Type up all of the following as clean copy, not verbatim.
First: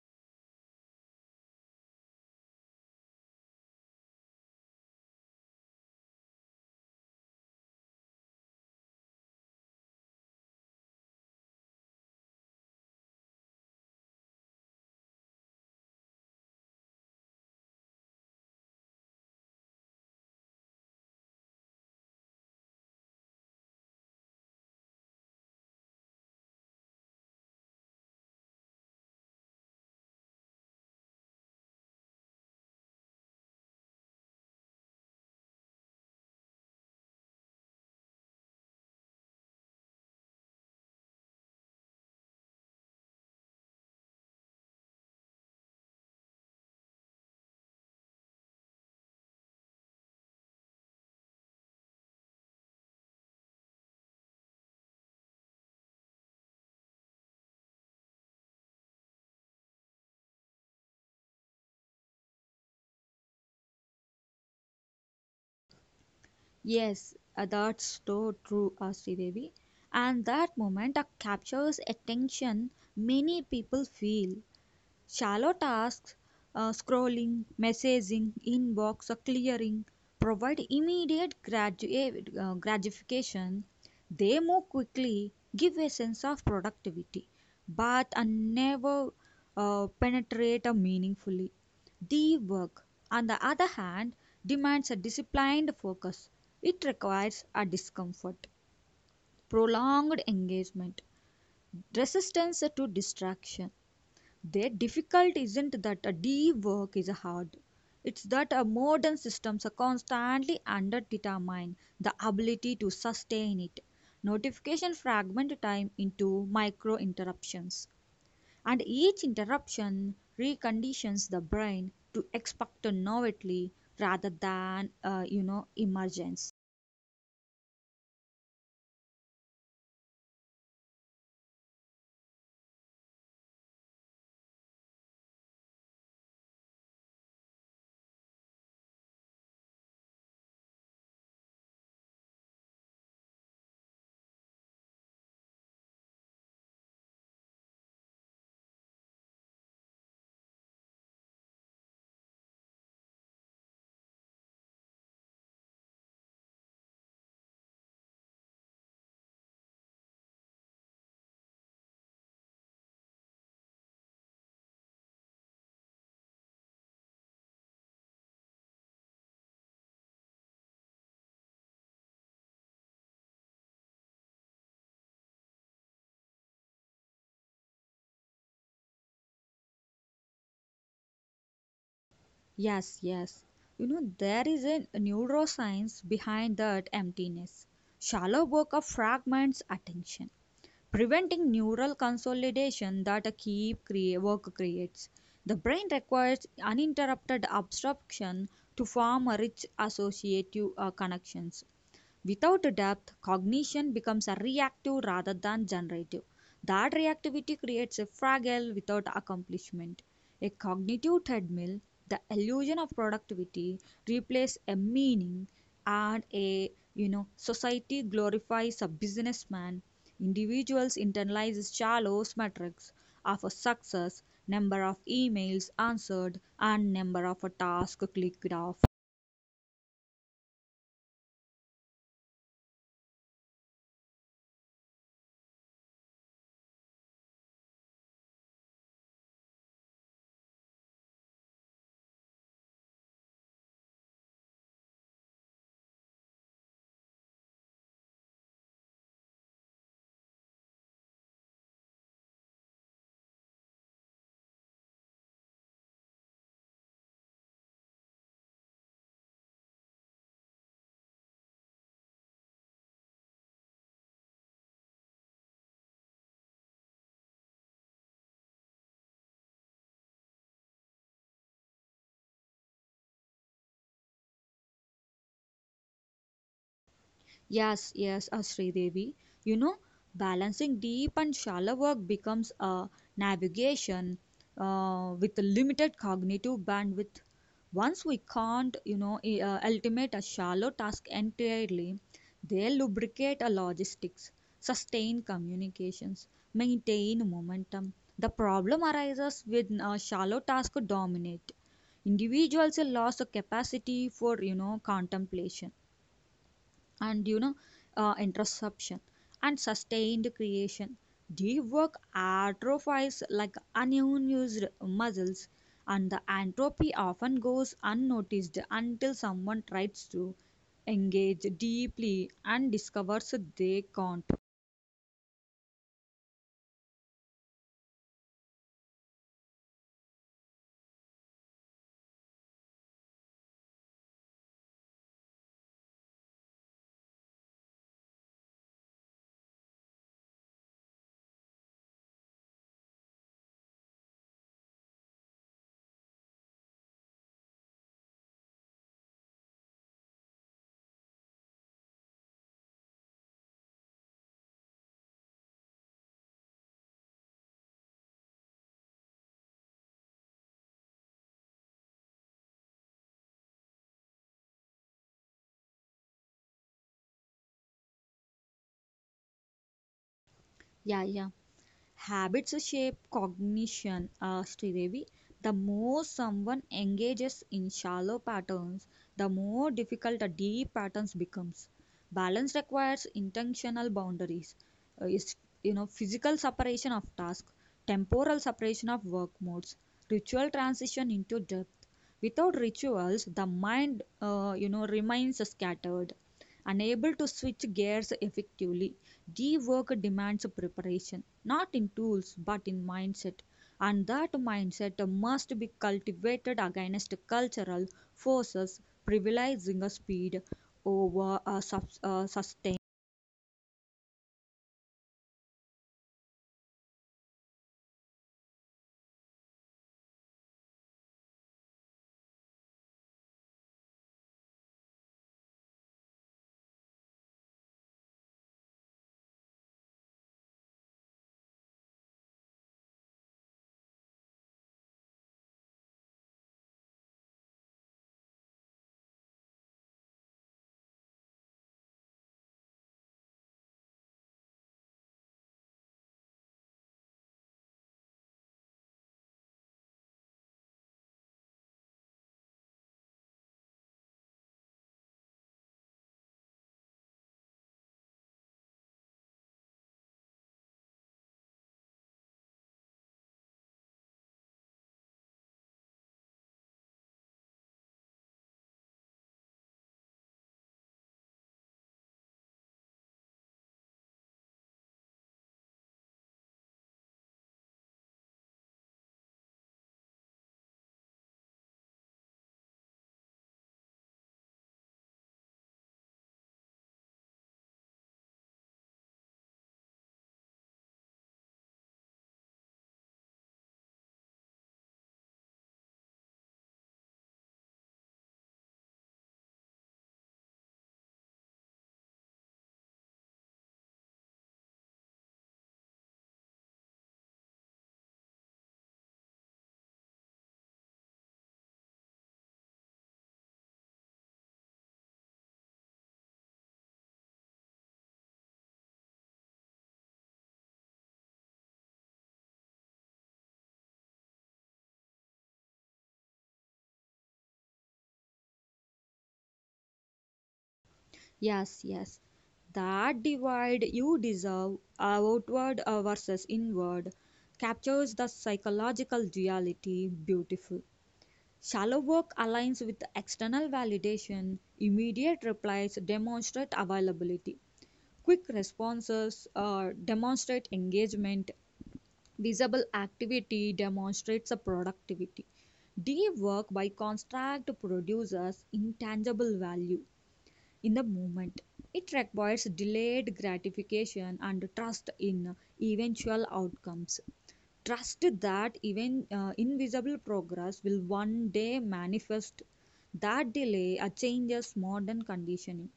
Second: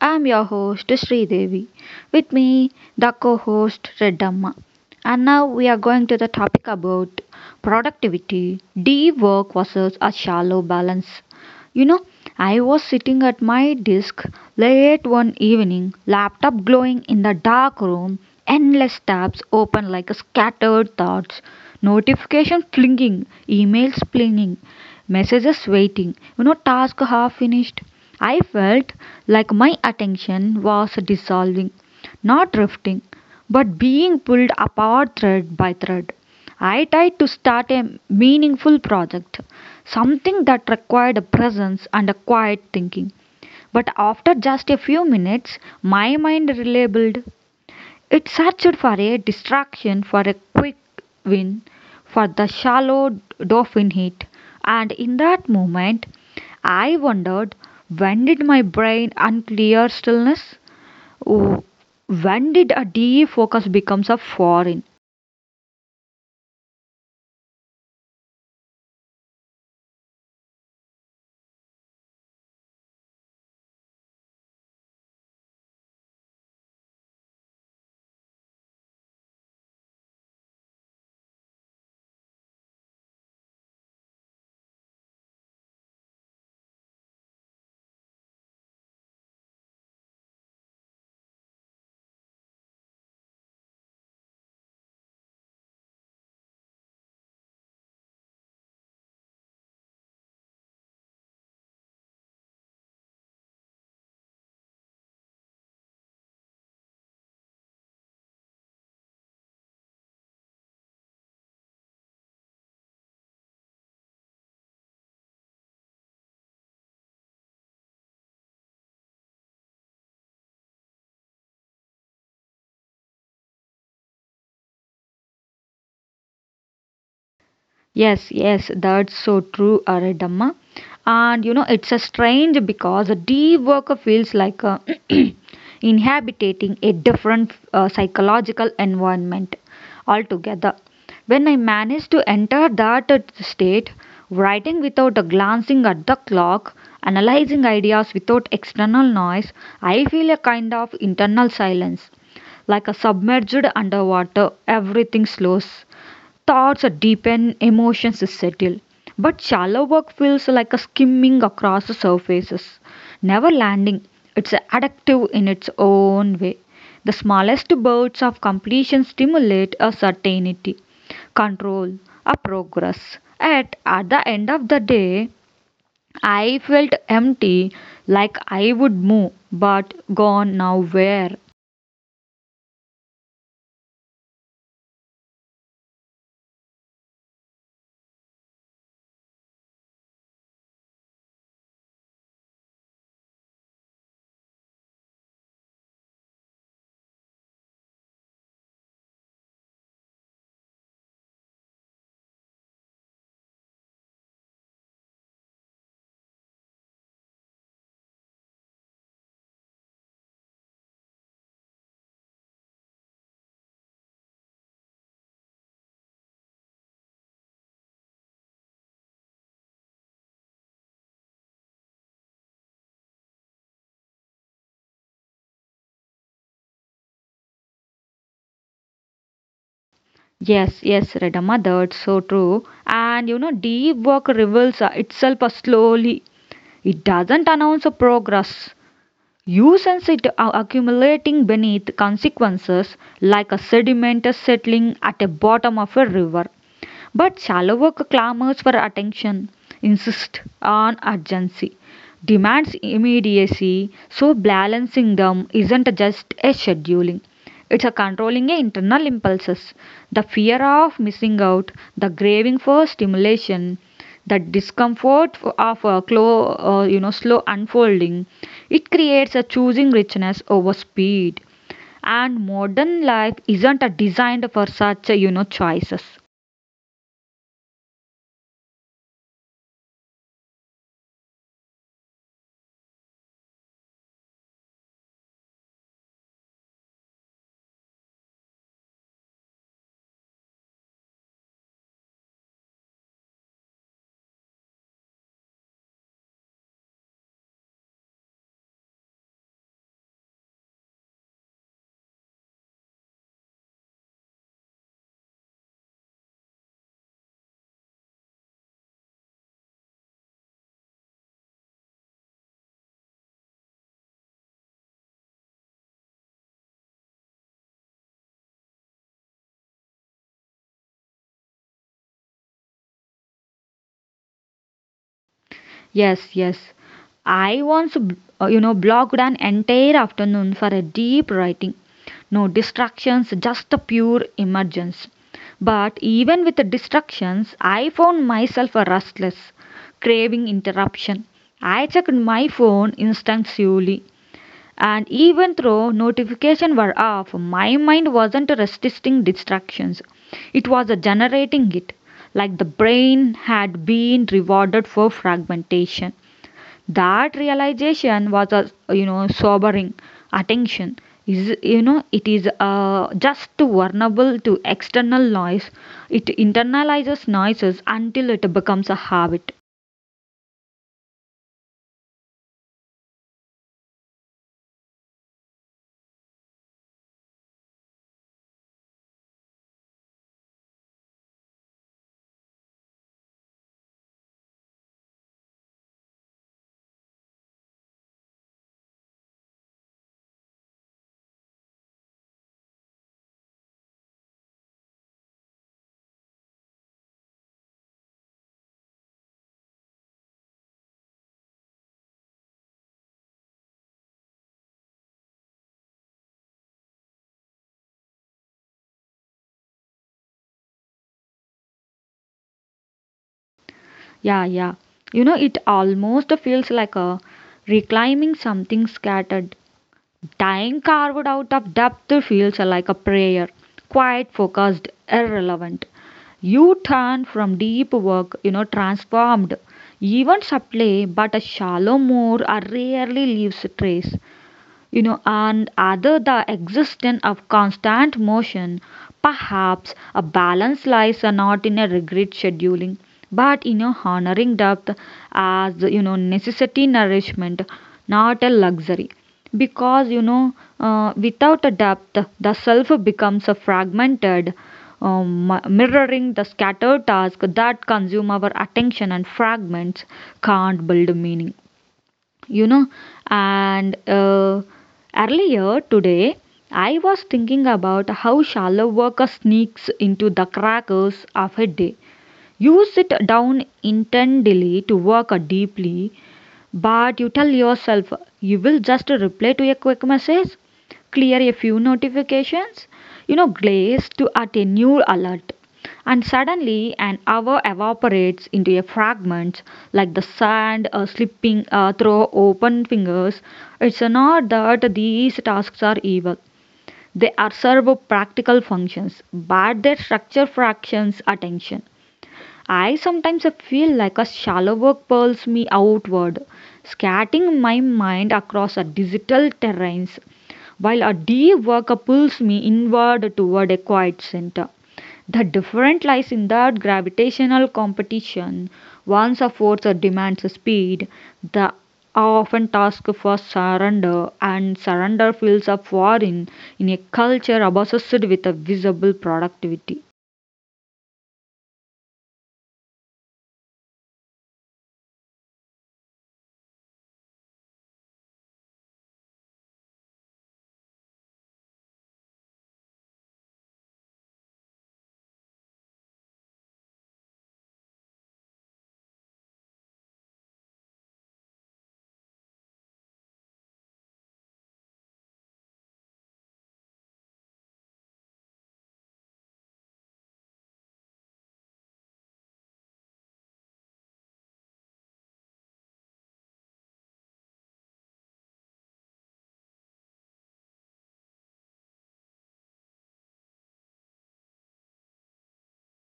I'm your host Sri Devi. With me, the co-host Reddamma. And now we are going to the topic about productivity, deep work versus a shallow balance. You know, I was sitting at my desk late one evening, laptop glowing in the dark room, endless tabs open like scattered thoughts, notifications flinging, emails flinging, messages waiting, task half finished. I felt like my attention was dissolving, not drifting, but being pulled apart thread by thread. I tried to start a meaningful project, something that required a presence and a quiet thinking. But after just a few minutes, my mind relabeled. It searched for a distraction, for a quick win, for the shallow dolphin hit, and in that moment, I wondered, when did my brain unclear stillness? Oh, when did a defocus becomes a foreign? Yes, that's so true, Devi. And that moment captures attention many people feel. Shallow tasks, scrolling, messaging, inbox, or clearing, provide immediate gratification. They move quickly, give a sense of productivity, but are never penetrate meaningfully. Deep work, on the other hand, demands a disciplined focus. It requires a discomfort, prolonged engagement, resistance to distraction the difficult isn't that a deep work is hard. It's that a modern systems are constantly underdetermine the ability to sustain it. Notification fragment time into micro interruptions, and each interruption reconditions the brain to expect novelty rather than you know emergence. Yes, yes, that's so true, Aridamma. And you know, it's a strange because a deep work feels like a inhabiting a different psychological environment altogether. When I managed to enter that state, writing without glancing at the clock, analyzing ideas without external noise, I feel a kind of internal silence. Like a submerged underwater, everything slows. Thoughts are deepen, emotions settle. But shallow work feels like a skimming across the surfaces, never landing. It's addictive in its own way. The smallest bursts of completion stimulate a certainty, control, a progress. At the end of the day, I felt empty, like I would move, but gone now where? Yes, yes. You know, there is a neuroscience behind that emptiness. Shallow work of fragments attention. Preventing neural consolidation that a work creates. The brain requires uninterrupted absorption to form a rich associative connections. Without depth, cognition becomes a reactive rather than generative. That reactivity creates a fragile without accomplishment. A cognitive treadmill, the illusion of productivity, replaces a meaning and a you know society glorifies a businessman. Individuals internalize shallow metrics of a success, number of emails answered, and number of tasks clicked off. Yes, yes, Redamma, that's so true. And you know, deep work reveals itself slowly. It doesn't announce a progress. You sense it accumulating beneath consequences like a sediment is settling at the bottom of a river. But shallower clamors for attention, insist on urgency, demands immediacy, so balancing them isn't just a scheduling. It's a controlling a internal impulses, the fear of missing out, the craving for stimulation, the discomfort of a slow unfolding. It creates a choosing richness over speed, and modern life isn't designed for such choices. Yes, yes, Sridevi. You know, balancing deep and shallow work becomes a navigation with a limited cognitive bandwidth. Once we can't, you know, ultimate a shallow task entirely, they lubricate a logistics, sustain communications, maintain momentum. The problem arises when a shallow task dominate. Individuals lose the capacity for, you know, contemplation and you know interception and sustained creation deep work atrophies like unused muscles and the entropy often goes unnoticed until someone tries to engage deeply and discovers they can't Yes, yes. I once blocked an entire afternoon for a deep writing. No distractions, just a pure emergence. But even with the distractions, I found myself a restless, craving interruption. I checked my phone instinctively, and even though notifications were off, my mind wasn't resisting distractions. It was generating it, like the brain had been rewarded for fragmentation. That realization was a sobering attention. Is it is just vulnerable to external noise? It internalizes noises until it becomes a habit. yeah, yeah. Habits shape cognition, Sridevi. The more someone engages in shallow patterns, the more difficult the deep patterns becomes. Balance requires intentional boundaries. Is you know physical separation of task, temporal separation of work modes, ritual transition into depth. Without rituals, the mind you know remains scattered. Unable to switch gears effectively, rework demands preparation, not in tools but in mindset. And that mindset must be cultivated against cultural forces privileging a speed over a sustain. Yeah, yeah. You know, it almost feels like a reclaiming something scattered. Dying carved out of depth feels like a prayer, quiet, focused, irrelevant. You turn from deep work, transformed. Even subtly, but a shallow moor are rarely leaves a trace, and other the existence of constant motion. Perhaps a balance lies not in a rigid scheduling, but in a honoring depth as necessity nourishment, not a luxury. Because without a depth, the self becomes a fragmented, mirroring the scattered task that consume our attention, and fragments can't build meaning, you know and earlier today I was thinking about how shallow work sneaks into the crackers of a day. You sit down intently to work deeply, but you tell yourself you will just reply to a quick message, clear a few notifications, glaze to at a new alert. And suddenly, an hour evaporates into a fragment like the sand slipping through open fingers. It's not that these tasks are evil, they are servo practical functions, but they structure fractions attention. I sometimes feel like a shallow work pulls me outward, scattering my mind across a digital terrains, while a deep work pulls me inward toward a quiet center. The difference lies in that gravitational competition. One's force demands speed, the often task for surrender, and surrender feels a foreign in a culture obsessed with a visible productivity. Yes, yes. That divide you deserve, outward versus inward, captures the psychological duality. Beautiful. Shallow-work aligns with external validation. Immediate replies demonstrate availability. Quick responses demonstrate engagement. Visible activity demonstrates a productivity. Deep work, by contrast, produces intangible value in the moment. It requires delayed gratification and trust in eventual outcomes. Trust that even invisible progress will one day manifest. That delay changes modern conditioning.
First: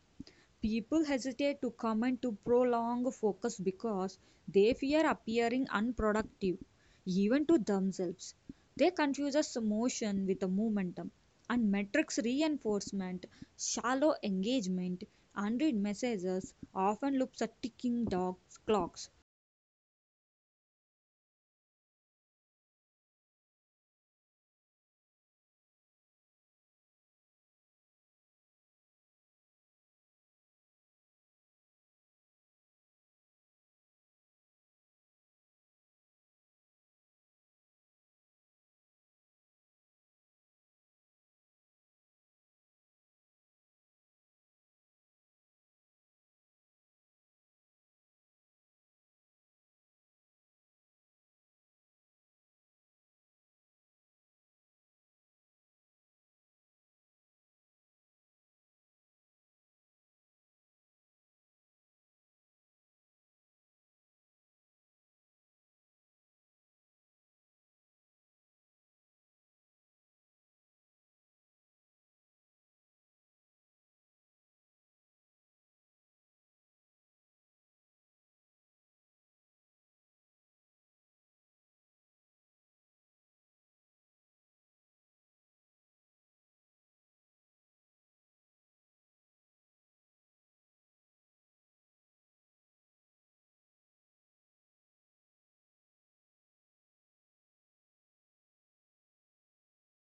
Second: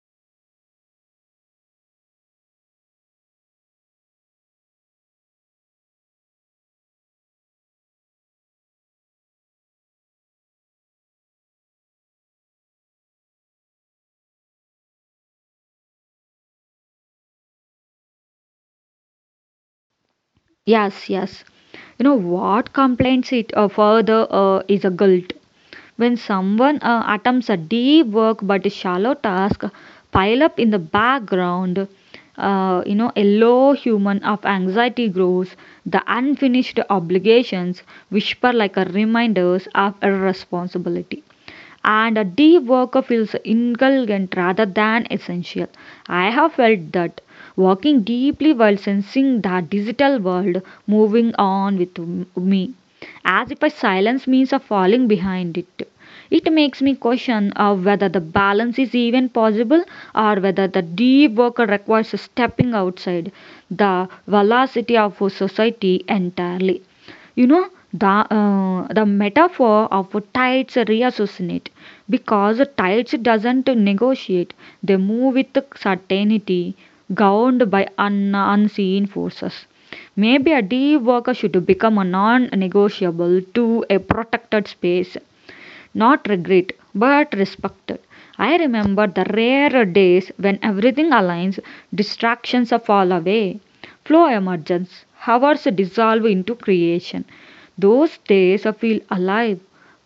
People hesitate to commit to prolonged focus because they fear appearing unproductive, even to themselves. They confuse motion with the momentum, and metrics reinforcement, shallow engagement, unread messages often looks at ticking dogs, clocks. Yes, yes. You know what complains it further is a guilt. When someone attempts a deep work but shallow task, pile up in the background, a low human of anxiety grows. The unfinished obligations whisper like a reminders of irresponsibility, and a deep work feels indulgent rather than essential. I have felt that, walking deeply while sensing the digital world moving on with me, as if a silence means a falling behind it. It makes me question of whether the balance is even possible, or whether the deep work requires stepping outside the velocity of society entirely. You know, the metaphor of tides reassociate, because tides doesn't negotiate, they move with certainty, governed by unseen forces. Maybe a deep worker should become a non negotiable to a protected space, not regret but respected. I remember the rare days when everything aligns, distractions fall away, flow emerges, hours dissolve into creation. Those days feel alive.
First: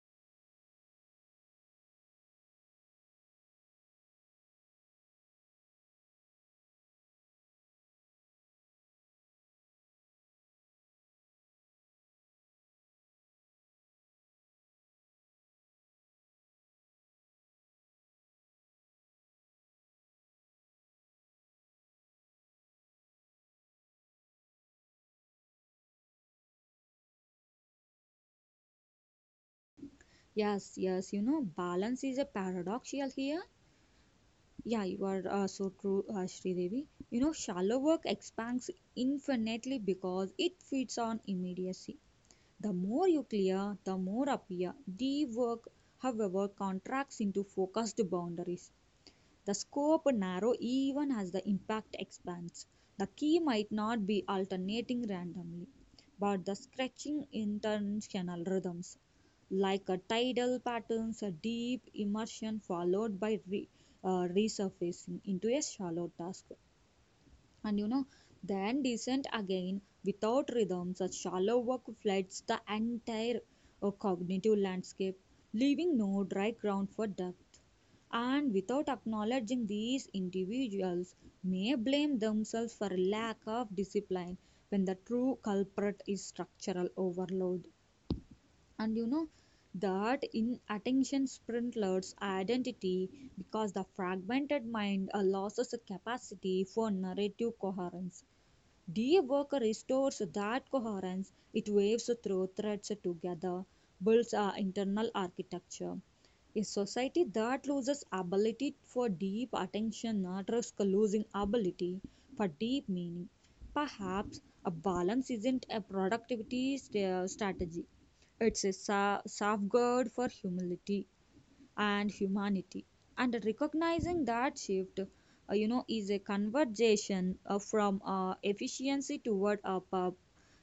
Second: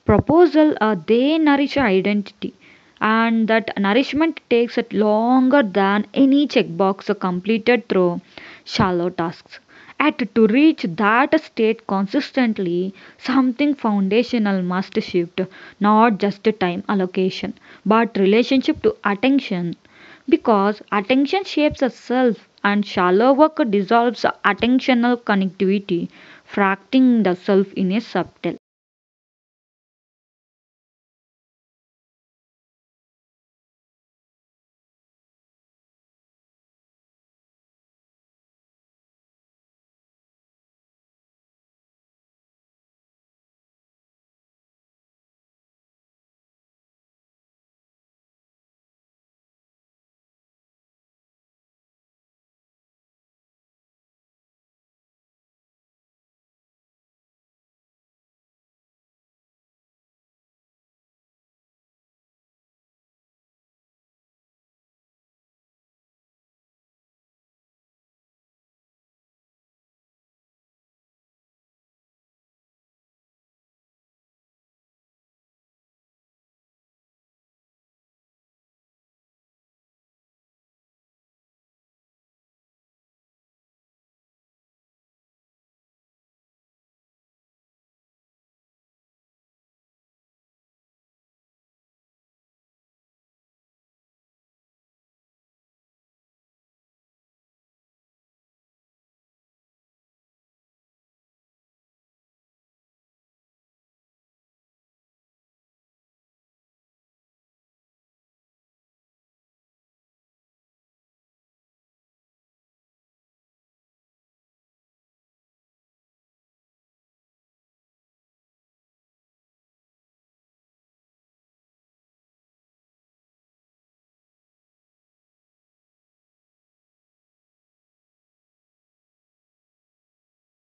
Proposal they nourish identity, and that nourishment takes it longer than any checkbox completed through shallow tasks. Yet to reach that state consistently, something foundational must shift, not just time allocation, but relationship to attention. Because attention shapes itself and shallow work dissolves attentional connectivity, fracturing the self in a subtle. Yes, yes, you know, balance is a paradoxial here. Yeah, you are so true, Sridevi. You know, shallow work expands infinitely because it feeds on immediacy. The more you clear, the more appear. Deep work, however, contracts into focused boundaries. The scope narrows even as the impact expands. The key might not be alternating randomly, but the scratching intentional rhythms, like a tidal patterns, a deep immersion followed by resurfacing into a shallow task and you know then descent again without rhythm such shallow work floods the entire cognitive landscape leaving no dry ground for depth and without acknowledging these individuals may blame themselves for lack of discipline when the true culprit is structural overload and you know that in attention sprintlers identity because the fragmented mind loses the capacity for narrative coherence. Deep work restores that coherence, it waves through threads together, builds our internal architecture. A society that loses ability for deep attention risks losing ability for deep meaning. Perhaps a balance isn't a productivity strategy, it's a safeguard for humility and humanity. And recognizing that shift, you know, is a conversation from efficiency toward a pub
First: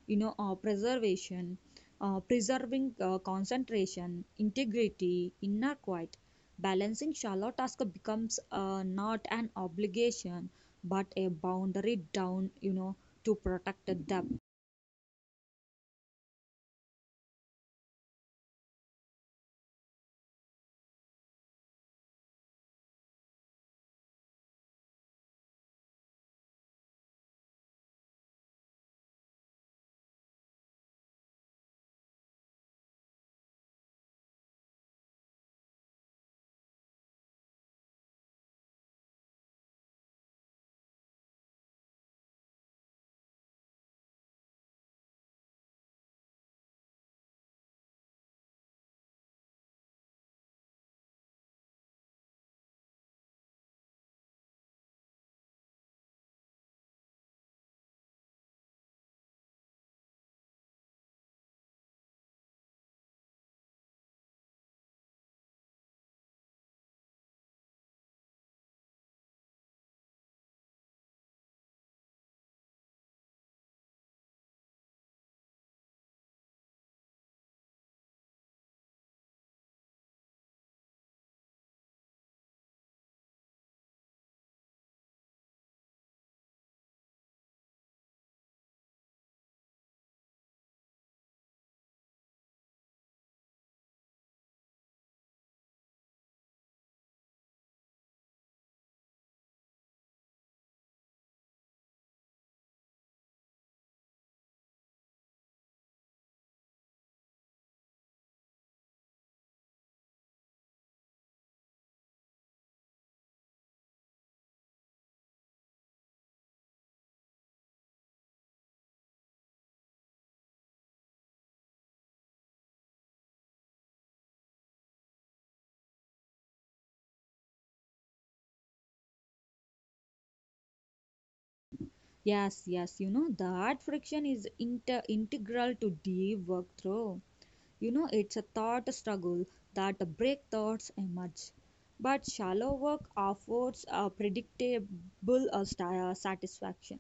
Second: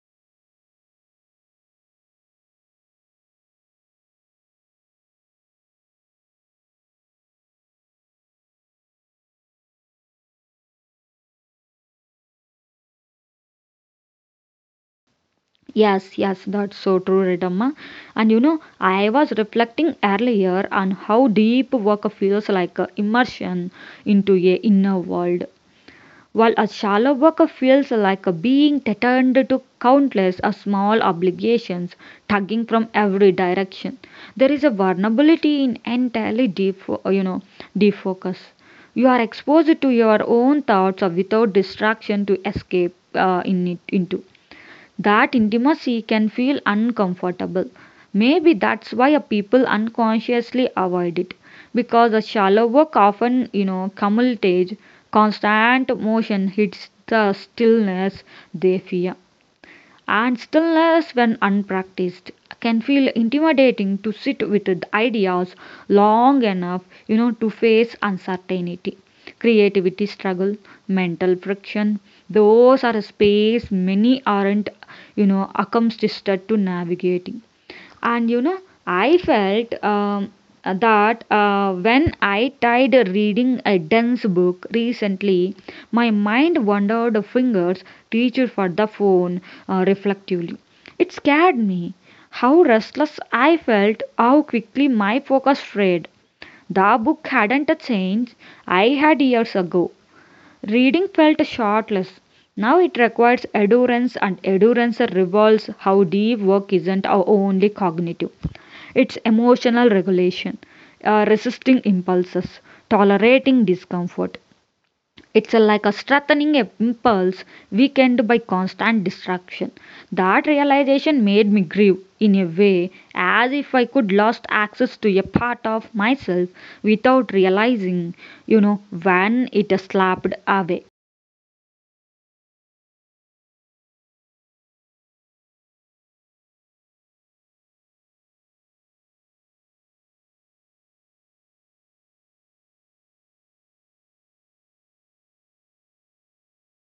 you know preservation preserving concentration integrity inner quiet balancing shallow task becomes not an obligation but a boundary down you know to protect the depth. Yes, yes, that's so true, Redamma. And you know, I was reflecting earlier on how deep work feels like a immersion into a inner world, while a shallow worker feels like a being threatened to countless or small obligations tugging from every direction. There is a vulnerability in entirely deep, defocus. You are exposed to your own thoughts or without distraction to escape in it, into that intimacy can feel uncomfortable. Maybe that's why a people unconsciously avoid it, because the shallow work often, commutates, constant motion hits the stillness they fear. And stillness, when unpracticed, can feel intimidating to sit with the ideas long enough, to face uncertainty, creativity struggle, mental friction. Those are a space many aren't, accustomed to navigating. And you know, I felt that when I tried reading a dense book recently, my mind wandered, fingers reached for the phone reflectively. It scared me. How restless I felt, how quickly my focus strayed. The book hadn't changed, I had years ago. Reading felt shortless. Now it requires endurance, and endurance revolves how deep work isn't our only cognitive. It's emotional regulation, resisting impulses, tolerating discomfort. It's a, like a strengthening a impulse weakened by constant distraction. That realization made me grieve in a way, as if I could lost access to a part of myself without realizing, when it slapped away. Yes, yes, you know that friction is integral to deep work through. You know, it's a thought struggle that break thoughts emerge. But shallow work affords a predictable satisfaction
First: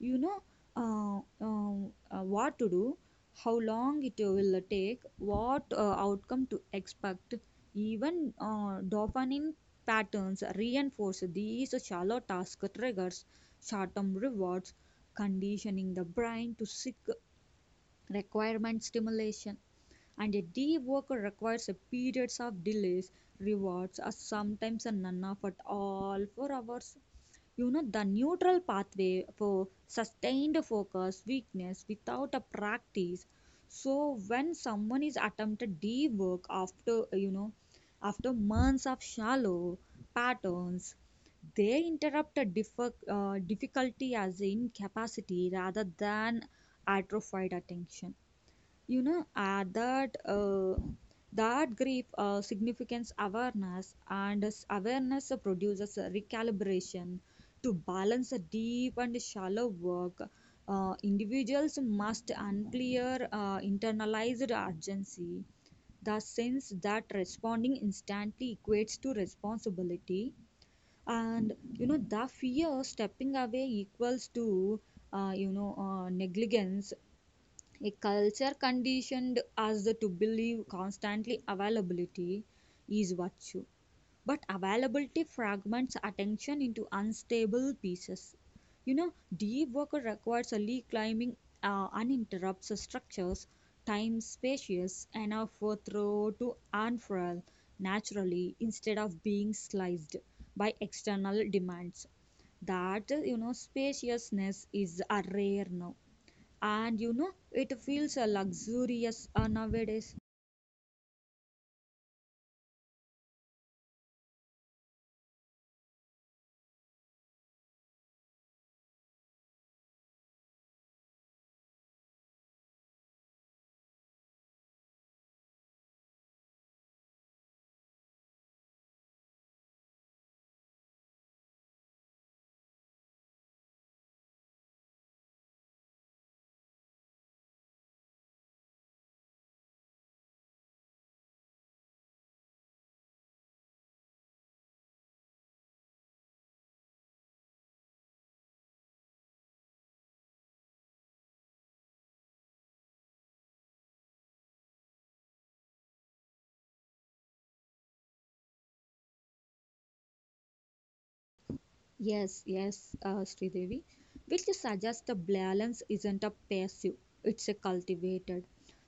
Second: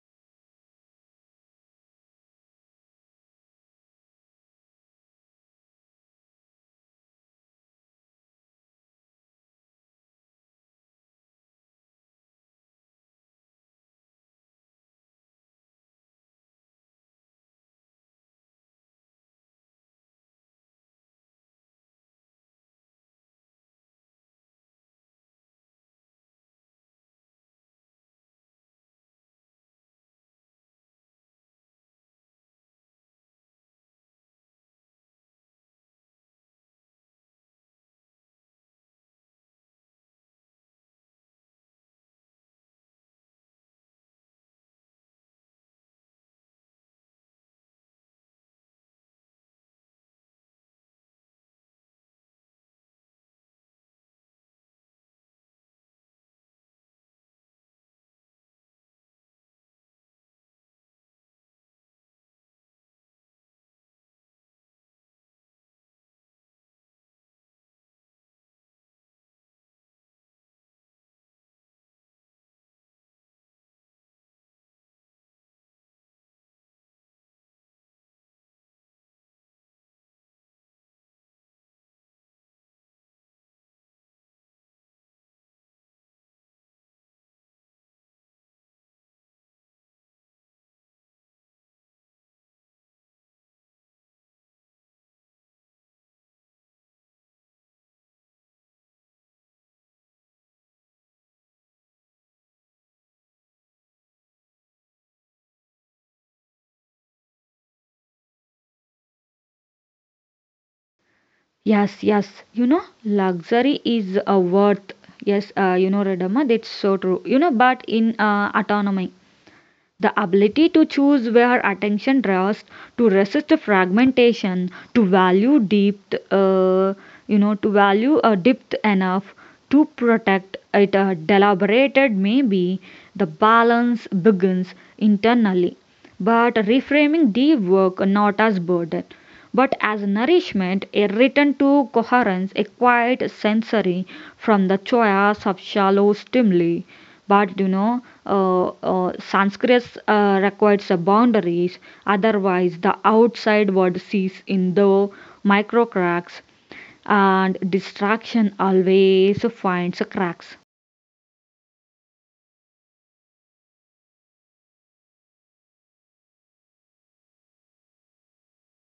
you know what to do, how long it will take, what outcome to expect. Even dopamine patterns reinforce these shallow task triggers, short term rewards, conditioning the brain to seek requirement stimulation and a deep work requires a periods of delays rewards or sometimes a none of at all for hours you know the neutral pathway for sustained focus weakness without a practice so when someone is attempted deep work after you know after months of shallow patterns they interrupt a difficulty as incapacity rather than atrophied attention. You know, that that grief significance awareness and this awareness produces a recalibration to balance a deep and shallow work. Individuals must unclear internalized urgency the sense that responding instantly equates to responsibility and you know the fear stepping away equals to you know negligence a culture conditioned us to believe constantly availability is virtue. But availability fragments attention into unstable pieces. You know, deep work requires a reclaiming uninterrupted structures, time spacious enough for throw to unfurl naturally instead of being sliced by external demands. That you know spaciousness is a rare now and you know it feels luxurious nowadays. Yes, yes. You know, luxury is a worth. Yes, Radama, that's so true. You know, but in autonomy. The ability to choose where attention rests, to resist fragmentation, to value depth, to value a depth enough to protect it, deliberated, maybe the balance begins internally. But reframing deep work not as burden, but as nourishment, a return to coherence, a quiet sensory from the choice of shallow stimuli. But Sanskrit requires a boundaries, otherwise, the outside world sees in the micro cracks, and distraction always finds cracks. Yes, yes, Sridevi, which suggests the balance isn't a passive it's a cultivated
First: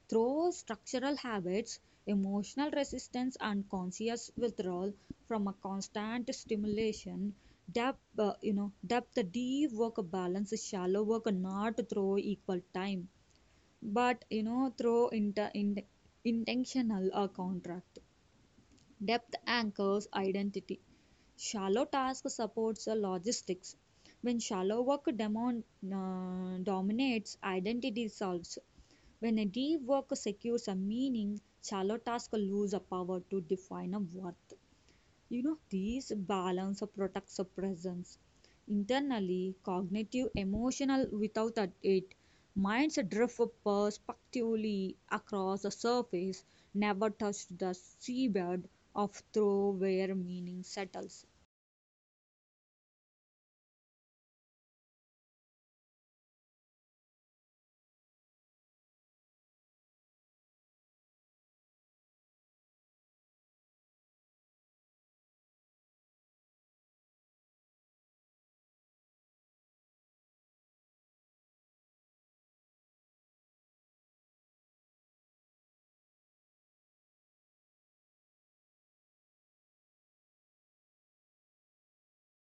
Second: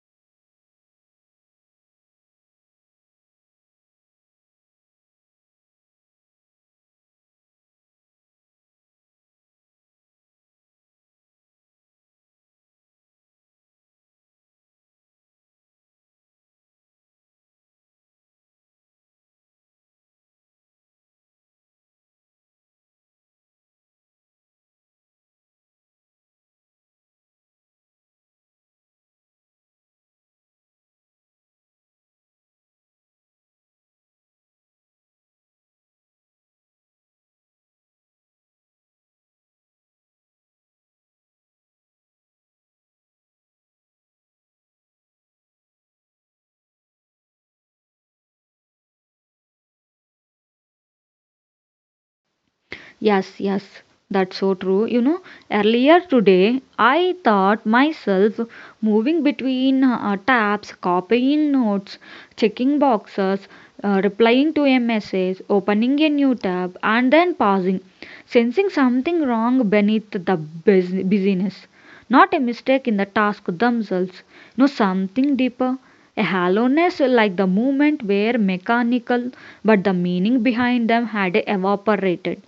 through structural habits emotional resistance and conscious withdrawal from a constant stimulation depth you know depth deep work balance shallow work not through equal time but you know through intentional contract. Depth anchors identity. Shallow task supports the logistics. When shallow work dominates, identity solves. When a deep work secures a meaning, shallow tasks lose a power to define a worth you know these balance protects the presence internally cognitive emotional without that it minds drift perspectively across the surface never touch the seabed of through where meaning settles. Yes, yes, that's so true. You know, earlier today I thought myself moving between tabs, copying notes, checking boxes, replying to a message, opening a new tab, and then pausing, sensing something wrong beneath the busyness. Not a mistake in the task themselves, no, something deeper. A hollowness, like the movement were mechanical, but the meaning behind them had evaporated.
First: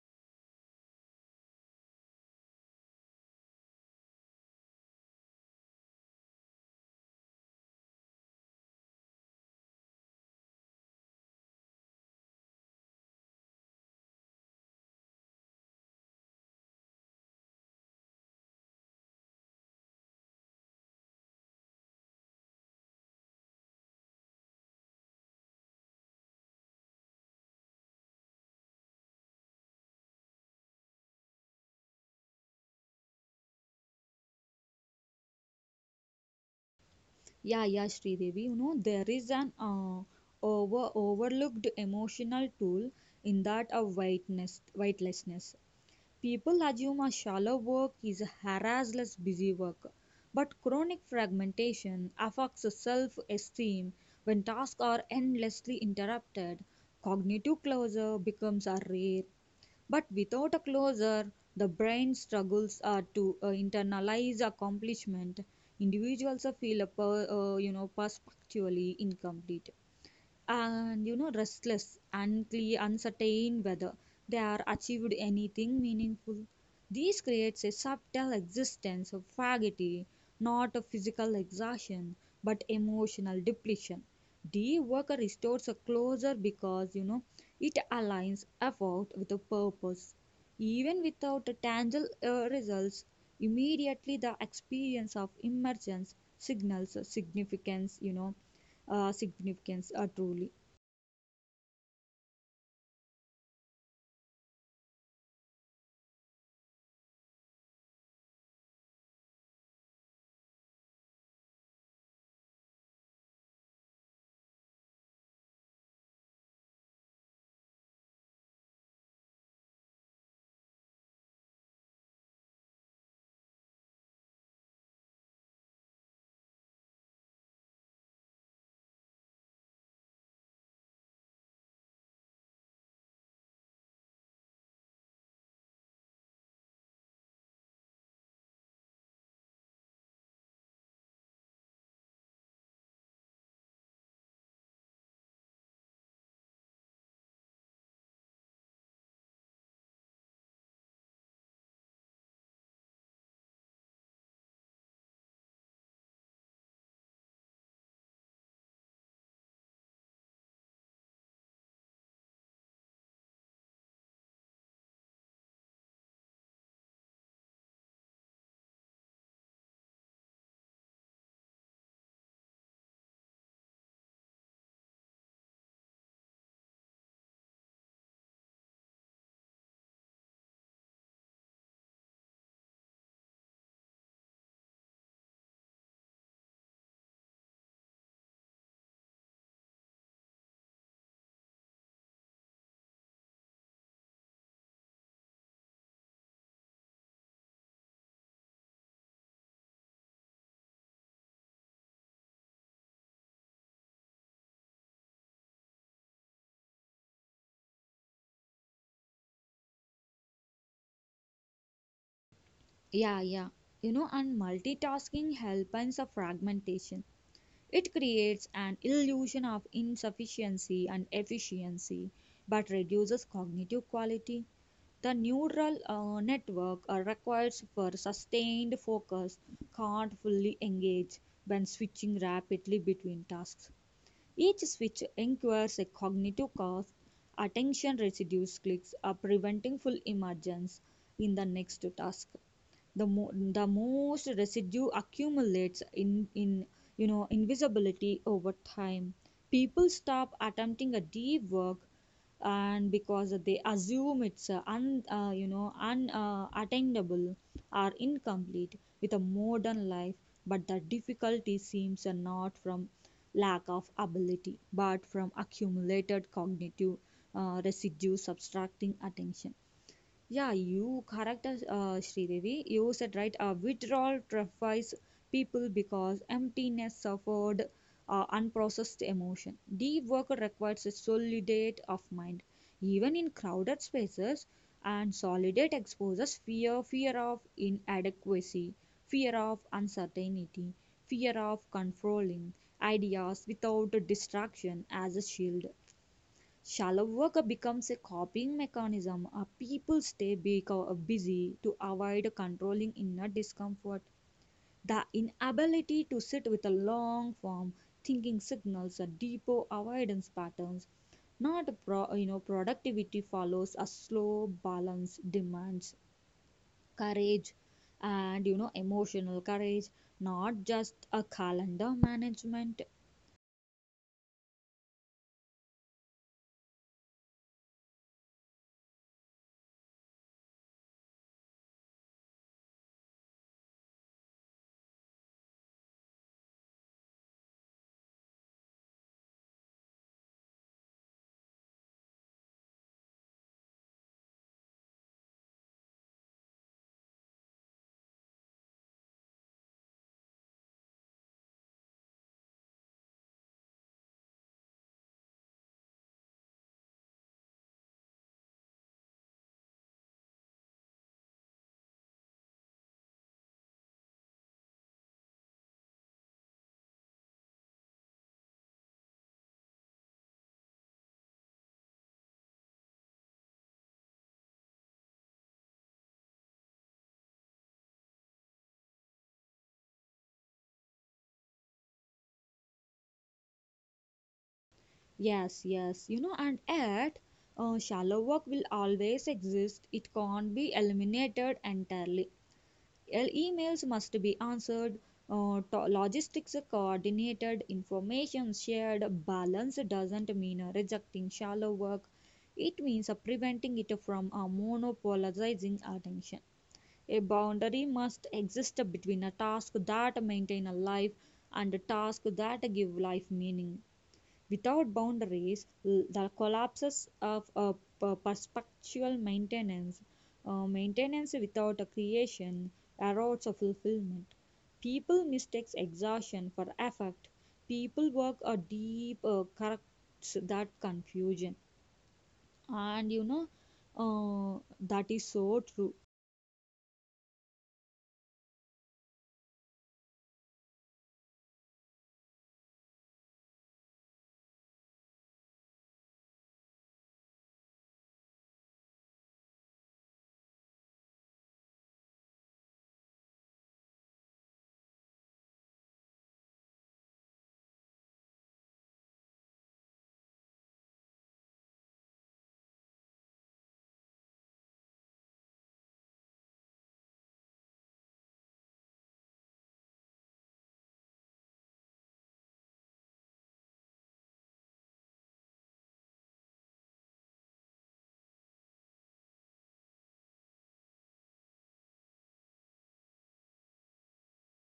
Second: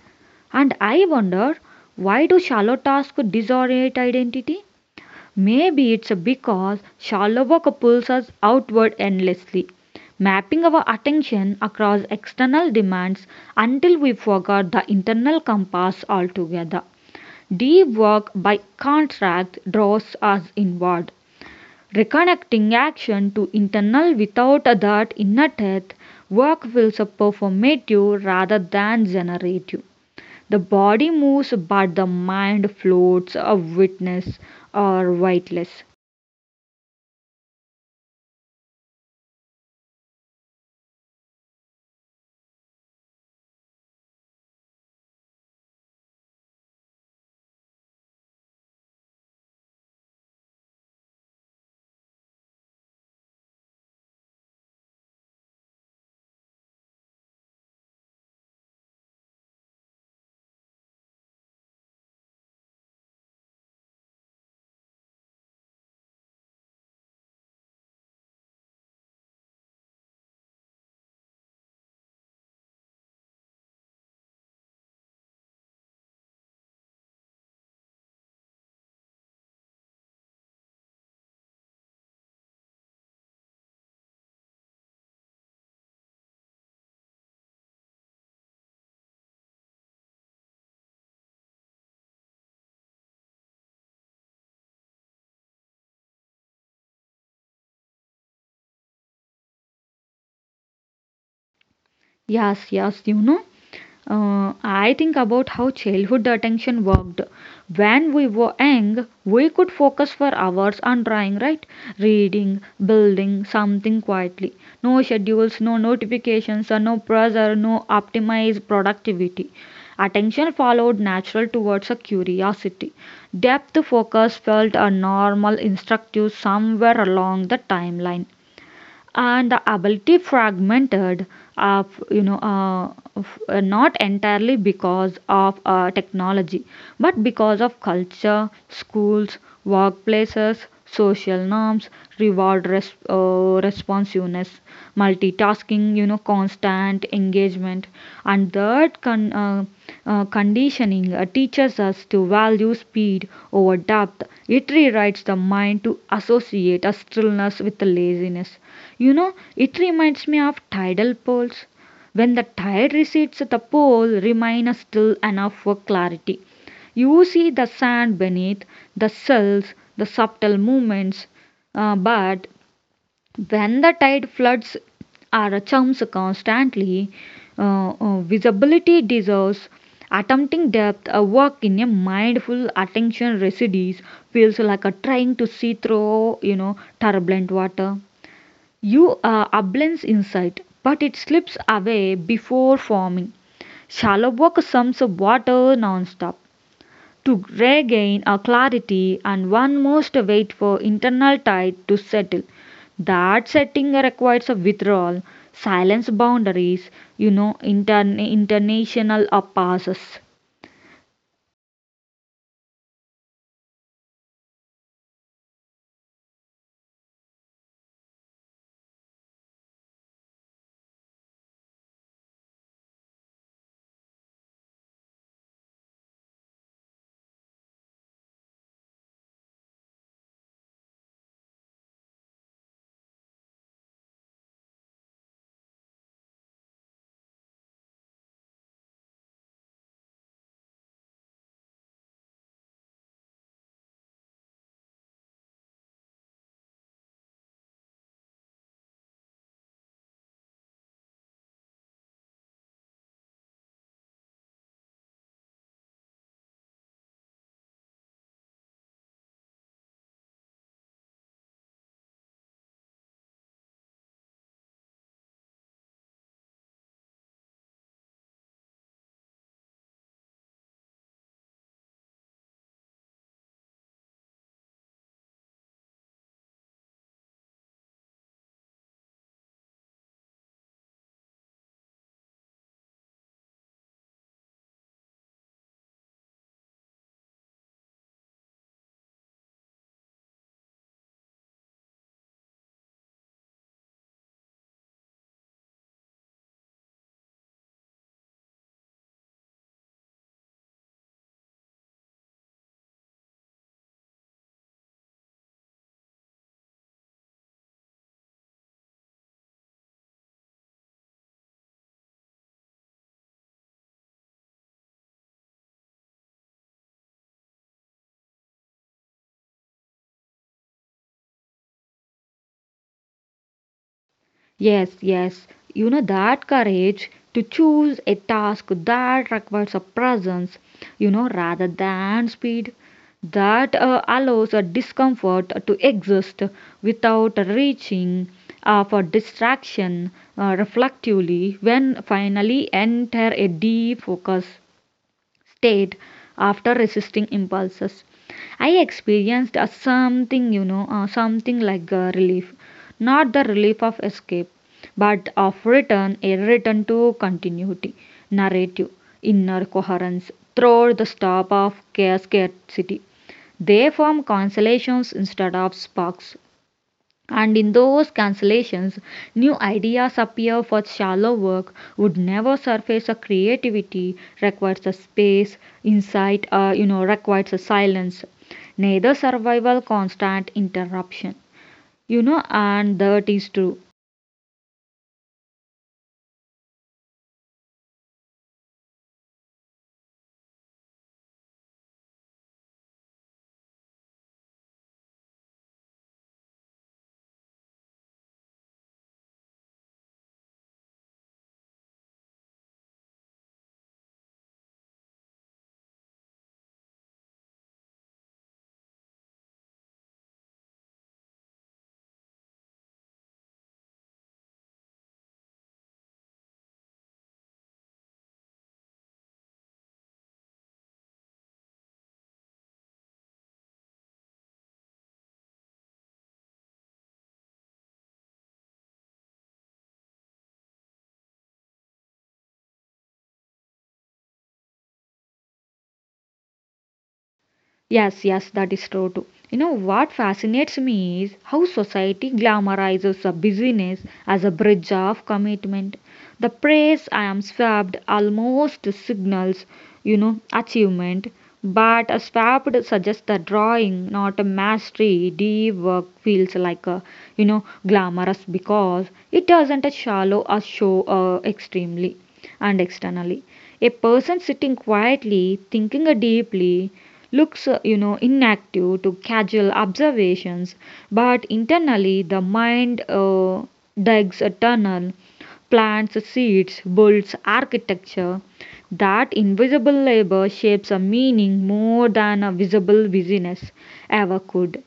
And I wonder, why do shallow tasks disorient identity? Maybe it's because shallow pulls us outward endlessly, mapping our attention across external demands until we forgot the internal compass altogether. Deep work, by contrast, draws us inward, reconnecting action to internal, without that inner depth. Work feels performative rather than generative. The body moves, but the mind floats, a witness or weightless. Yeah, yeah, Devi. You know there is an overlooked emotional tool in that of whiteness whitelessness. People assume a shallow work is a harassless busy work, but chronic fragmentation affects self esteem when tasks are endlessly interrupted. Cognitive closure becomes a rare, but without a closure, the brain struggles to internalize accomplishment. Individuals feel a you know perpetually incomplete and you know restless unclear uncertain whether they are achieved anything meaningful this creates a subtle existence of fatigue not a physical exhaustion but emotional depletion the worker restores a closure because you know it aligns effort with a purpose even without a tangible results immediately the experience of emergence signals a significance you know significance truly. Yes, yes, you know. I think about how childhood attention worked. When we were young, we could focus for hours on drawing, right? Reading, building something quietly. No schedules, no notifications, and no pressure, no optimized productivity. Attention followed natural towards a curiosity. Depth focus felt a normal instructive somewhere along the timeline, and the ability fragmented of, not entirely because of technology, but because of culture, schools, workplaces, social norms, reward, responsiveness, multitasking, constant engagement. And that conditioning teaches us to value speed over depth. It rewrites the mind to associate a stillness with laziness. You know, it reminds me of tidal poles. When the tide recedes, the pole remains still enough for clarity. You see the sand beneath, the cells, the subtle movements, but when the tide floods or chumps constantly, visibility deserves attempting depth, a work in a mindful attention residues feels like a trying to see through, turbulent water. You ablates inside, but it slips away before forming. Shallow work sums up water nonstop. To regain a clarity, and one must wait for internal tide to settle. That setting requires a withdrawal, silence boundaries, intern international passes. Yeah, yeah. You know, and multitasking helps a fragmentation. It creates an illusion of insufficiency and efficiency, but reduces cognitive quality. The neural network requires for sustained focus can't fully engage when switching rapidly between tasks. Each switch incurs a cognitive cost. Attention residue clicks are preventing full emergence in the next task. The most residue accumulates in you know invisibility over time. People stop attempting a deep work and because they assume it's you know unattainable or incomplete with a modern life but the difficulty seems not from lack of ability, but from accumulated cognitive residue subtracting attention. Yeah, you correct us, Sridevi. You said right. Withdrawal terrifies people because emptiness suffered unprocessed emotion. Deep work requires a solidate of mind. Even in crowded spaces, and solidate exposes fear, fear of inadequacy, fear of uncertainty, fear of controlling ideas without distraction as a shield. Shallow work becomes a coping mechanism. People stay busy to avoid controlling inner discomfort. The inability to sit with a long form thinking signals a deeper avoidance patterns. Not pro- You know productivity follows a slow balance demands courage and you know emotional courage, not just a calendar management. Yes, yes. You know that courage to choose a task that requires a presence, rather than speed, that allows a discomfort to exist without reaching for distraction reflectively when finally enter a deep focus state after resisting impulses. I experienced a something, something like a relief. Not the relief of escape, but of return, a return to continuity, narrative, inner coherence, through the stop of scarcity. They form consolations instead of sparks. And in those cancellations, new ideas appear for shallow work would never surface. A creativity requires a space, insight, requires a silence. Neither survival constant interruption. You know, and that is true. Yes, yes, you know, and yet shallow work will always exist. It can't be eliminated entirely. Emails must be answered, logistics are coordinated, information shared, balance doesn't mean rejecting shallow work. It means preventing it from monopolizing attention. A boundary must exist between a task that maintain a life and a task that give life meaning. Without boundaries, the collapses of perspectual maintenance, maintenance without a creation, erodes a fulfillment. People mistakes exhaustion for effort. People work a deep corrects that confusion, and you know that is so true. Yes, yes, that is true too. You know what fascinates me is how society glamorizes a busyness as a bridge of commitment. The praise I am swapped almost signals, achievement, but a swapped suggests that drawing, not a mastery, deep work feels like a, glamorous because it doesn't a shallow or show extremely and externally. A person sitting quietly, thinking deeply, looks inactive to casual observations, but internally the mind digs a tunnel, plants seeds, builds architecture. That invisible labor shapes a meaning more than a visible busyness ever could.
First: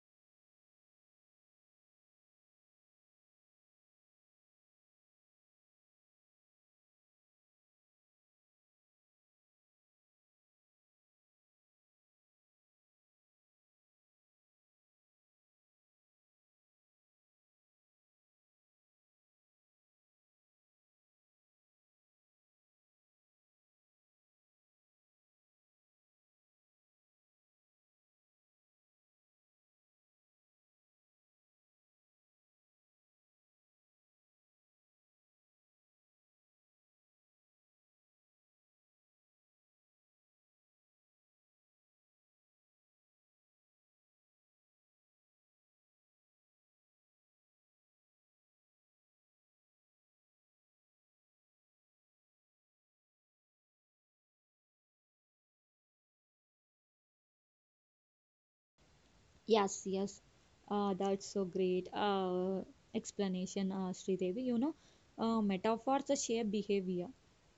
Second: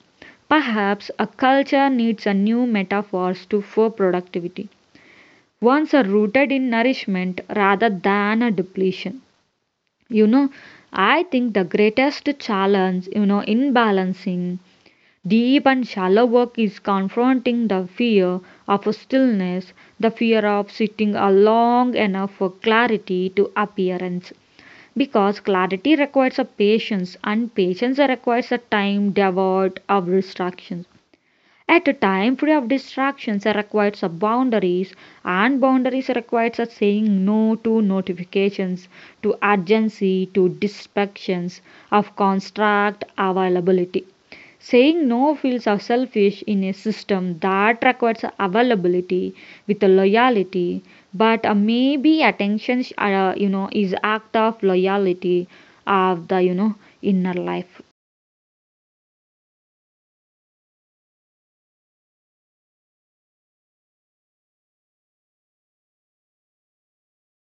Perhaps a culture needs a new metaphors to for productivity, ones are rooted in nourishment rather than a depletion. you know, I think the greatest challenge, in balancing deep and shallow work is confronting the fear of stillness, the fear of sitting a long enough for clarity to appearance. Because clarity requires a patience, and patience requires a time devoid of distractions. At a time free of distractions requires a boundaries, and boundaries requires a saying no to notifications, to urgency, to distractions of construct availability. Saying no feels are selfish in a system that requires availability with a loyalty, but maybe attention, is act of loyalty of the inner life. Yes, yes. That's so great explanation, Sridevi. You know, metaphors shape behavior.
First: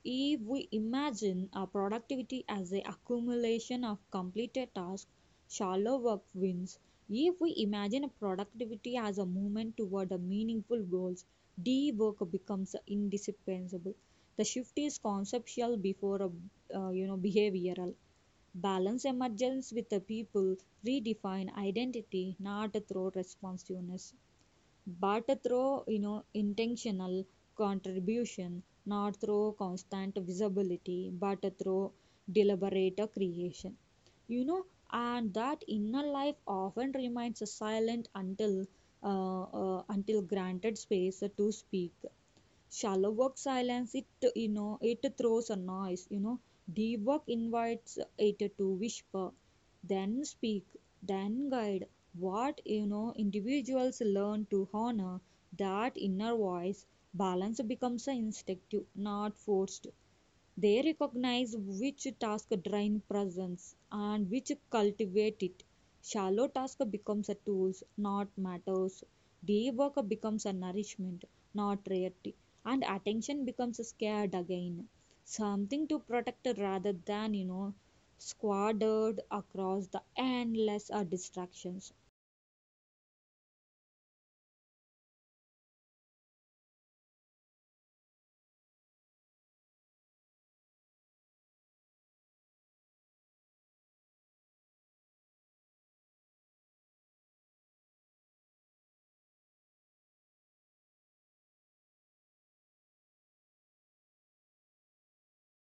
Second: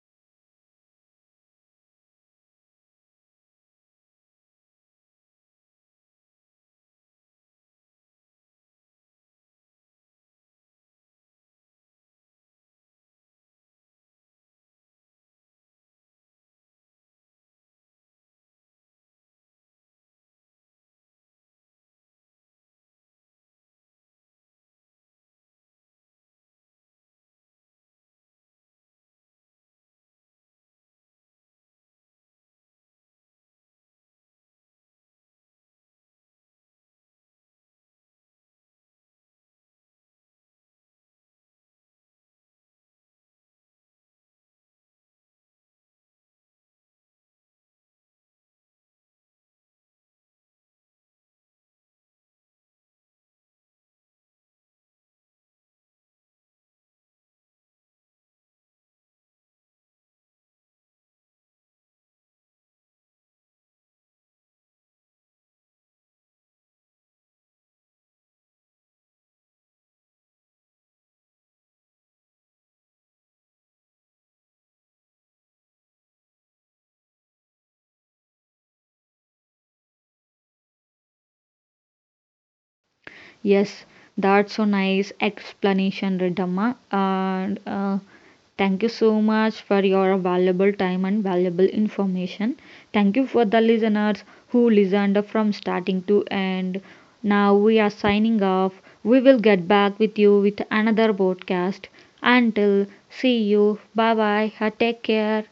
If we imagine productivity as the accumulation of completed tasks, shallow work wins. If we imagine a productivity as a movement toward a meaningful goals, deep work becomes indispensable. The shift is conceptual before a, you know behavioral. Balance emergence with the people, redefine identity not through responsiveness, but through you know intentional contribution, not through constant visibility, but through deliberate creation. You know, and that inner life often remains silent until granted space to speak shallow work silence it you know it throws a noise you know deep work invites it to whisper then speak then guide what you know individuals learn to honor that inner voice balance becomes an instinctive not forced they recognize which task drain presence and which cultivate it. Shallow task becomes a tool, not matters. Deep work becomes a nourishment, not rarity. And attention becomes scared again. Something to protect rather than, you know, squandered across the endless distractions. Yes, that's so nice explanation, Riddhamma. And thank you so much for your valuable time and valuable information. Thank you for the listeners who listened from starting to end. Now we are signing off. We will get back with you with another podcast. Until see you. Bye bye. Take care.